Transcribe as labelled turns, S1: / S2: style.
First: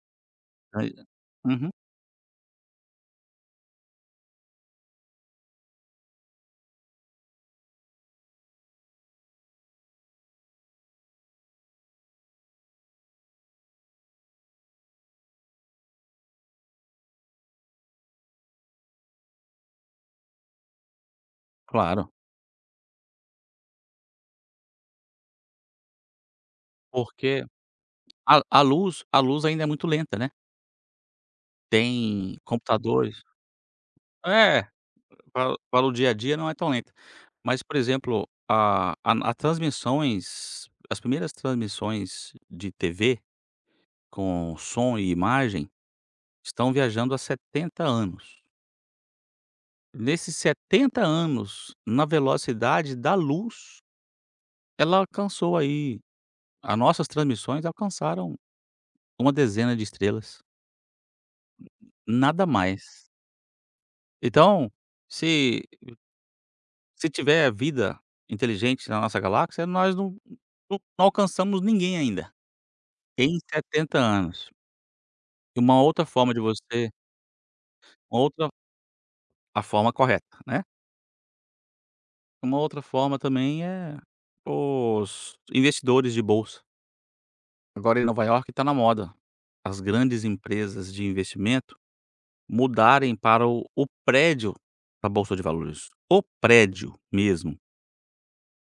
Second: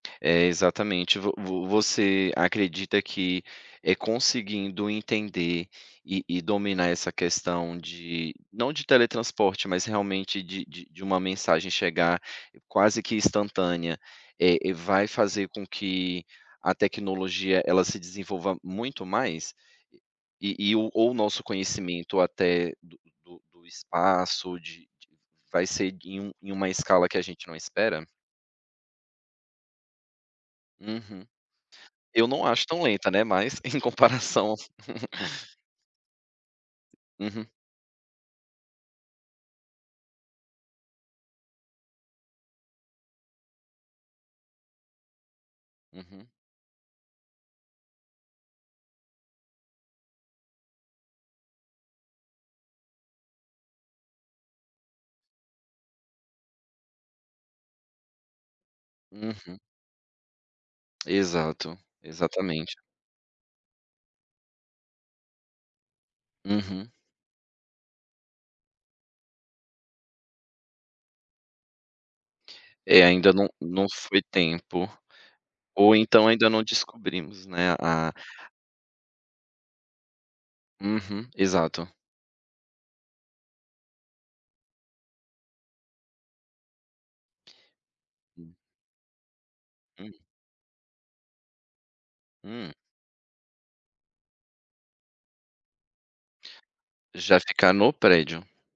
S1: É,
S2: Ainda.
S1: exatamente! Vo vo
S2: Uhum.
S1: você acredita que, eh, conseguindo entender, e e dominar essa questão de não de teletransporte, mas realmente de de de uma mensagem chegar quase que instantânea, eh, e vai fazer com que a tecnologia, ela se desenvolva muito mais? E-e e ou o nosso
S2: Claro.
S1: conhecimento até do do espaço de de vai ser e em um em uma escala que a
S2: Porque
S1: gente não espera?
S2: a a luz a luz ainda é muito lenta, né.
S1: Uhum. Eu
S2: Tem
S1: não acho tão lenta,
S2: computadores
S1: né, mas, em comparação
S2: É, pra para o dia a dia não é tão lenta,
S1: Uhum.
S2: mas, por exemplo, a a na a transmissões as primeiras transmissões de TV, com som e imagem,
S1: Uhum.
S2: estão viajando há 70 anos. Nesses 70 anos, na velocidade da luz, ela alcançou aí a nossas transmissões alcançaram uma
S1: Uhum.
S2: dezena de estrelas.
S1: Exato.
S2: Nada
S1: Exatamente.
S2: mais. Então, se [unintelligible]
S1: Uhum.
S2: se tiver vida inteligente na nossa galáxia, nós não não alcançamos ninguém ainda.
S1: É, ainda
S2: Em
S1: não não
S2: 70
S1: foi
S2: anos.
S1: tempo.
S2: E uma
S1: Ou
S2: outra
S1: então,
S2: forma de
S1: ainda não
S2: você
S1: descobrimos, né? A
S2: uma outra a forma correta, né?
S1: Uhum. Exato.
S2: Uma outra forma também é os investidores de bolsa. Agora, em Nova Iorque,
S1: Hum.
S2: tá na moda. As
S1: Hum.
S2: grandes empresas de investimento
S1: Hum.
S2: mudarem para o o prédio da bolsa de valores. O prédio
S1: Já
S2: mesmo.
S1: fica no prédio.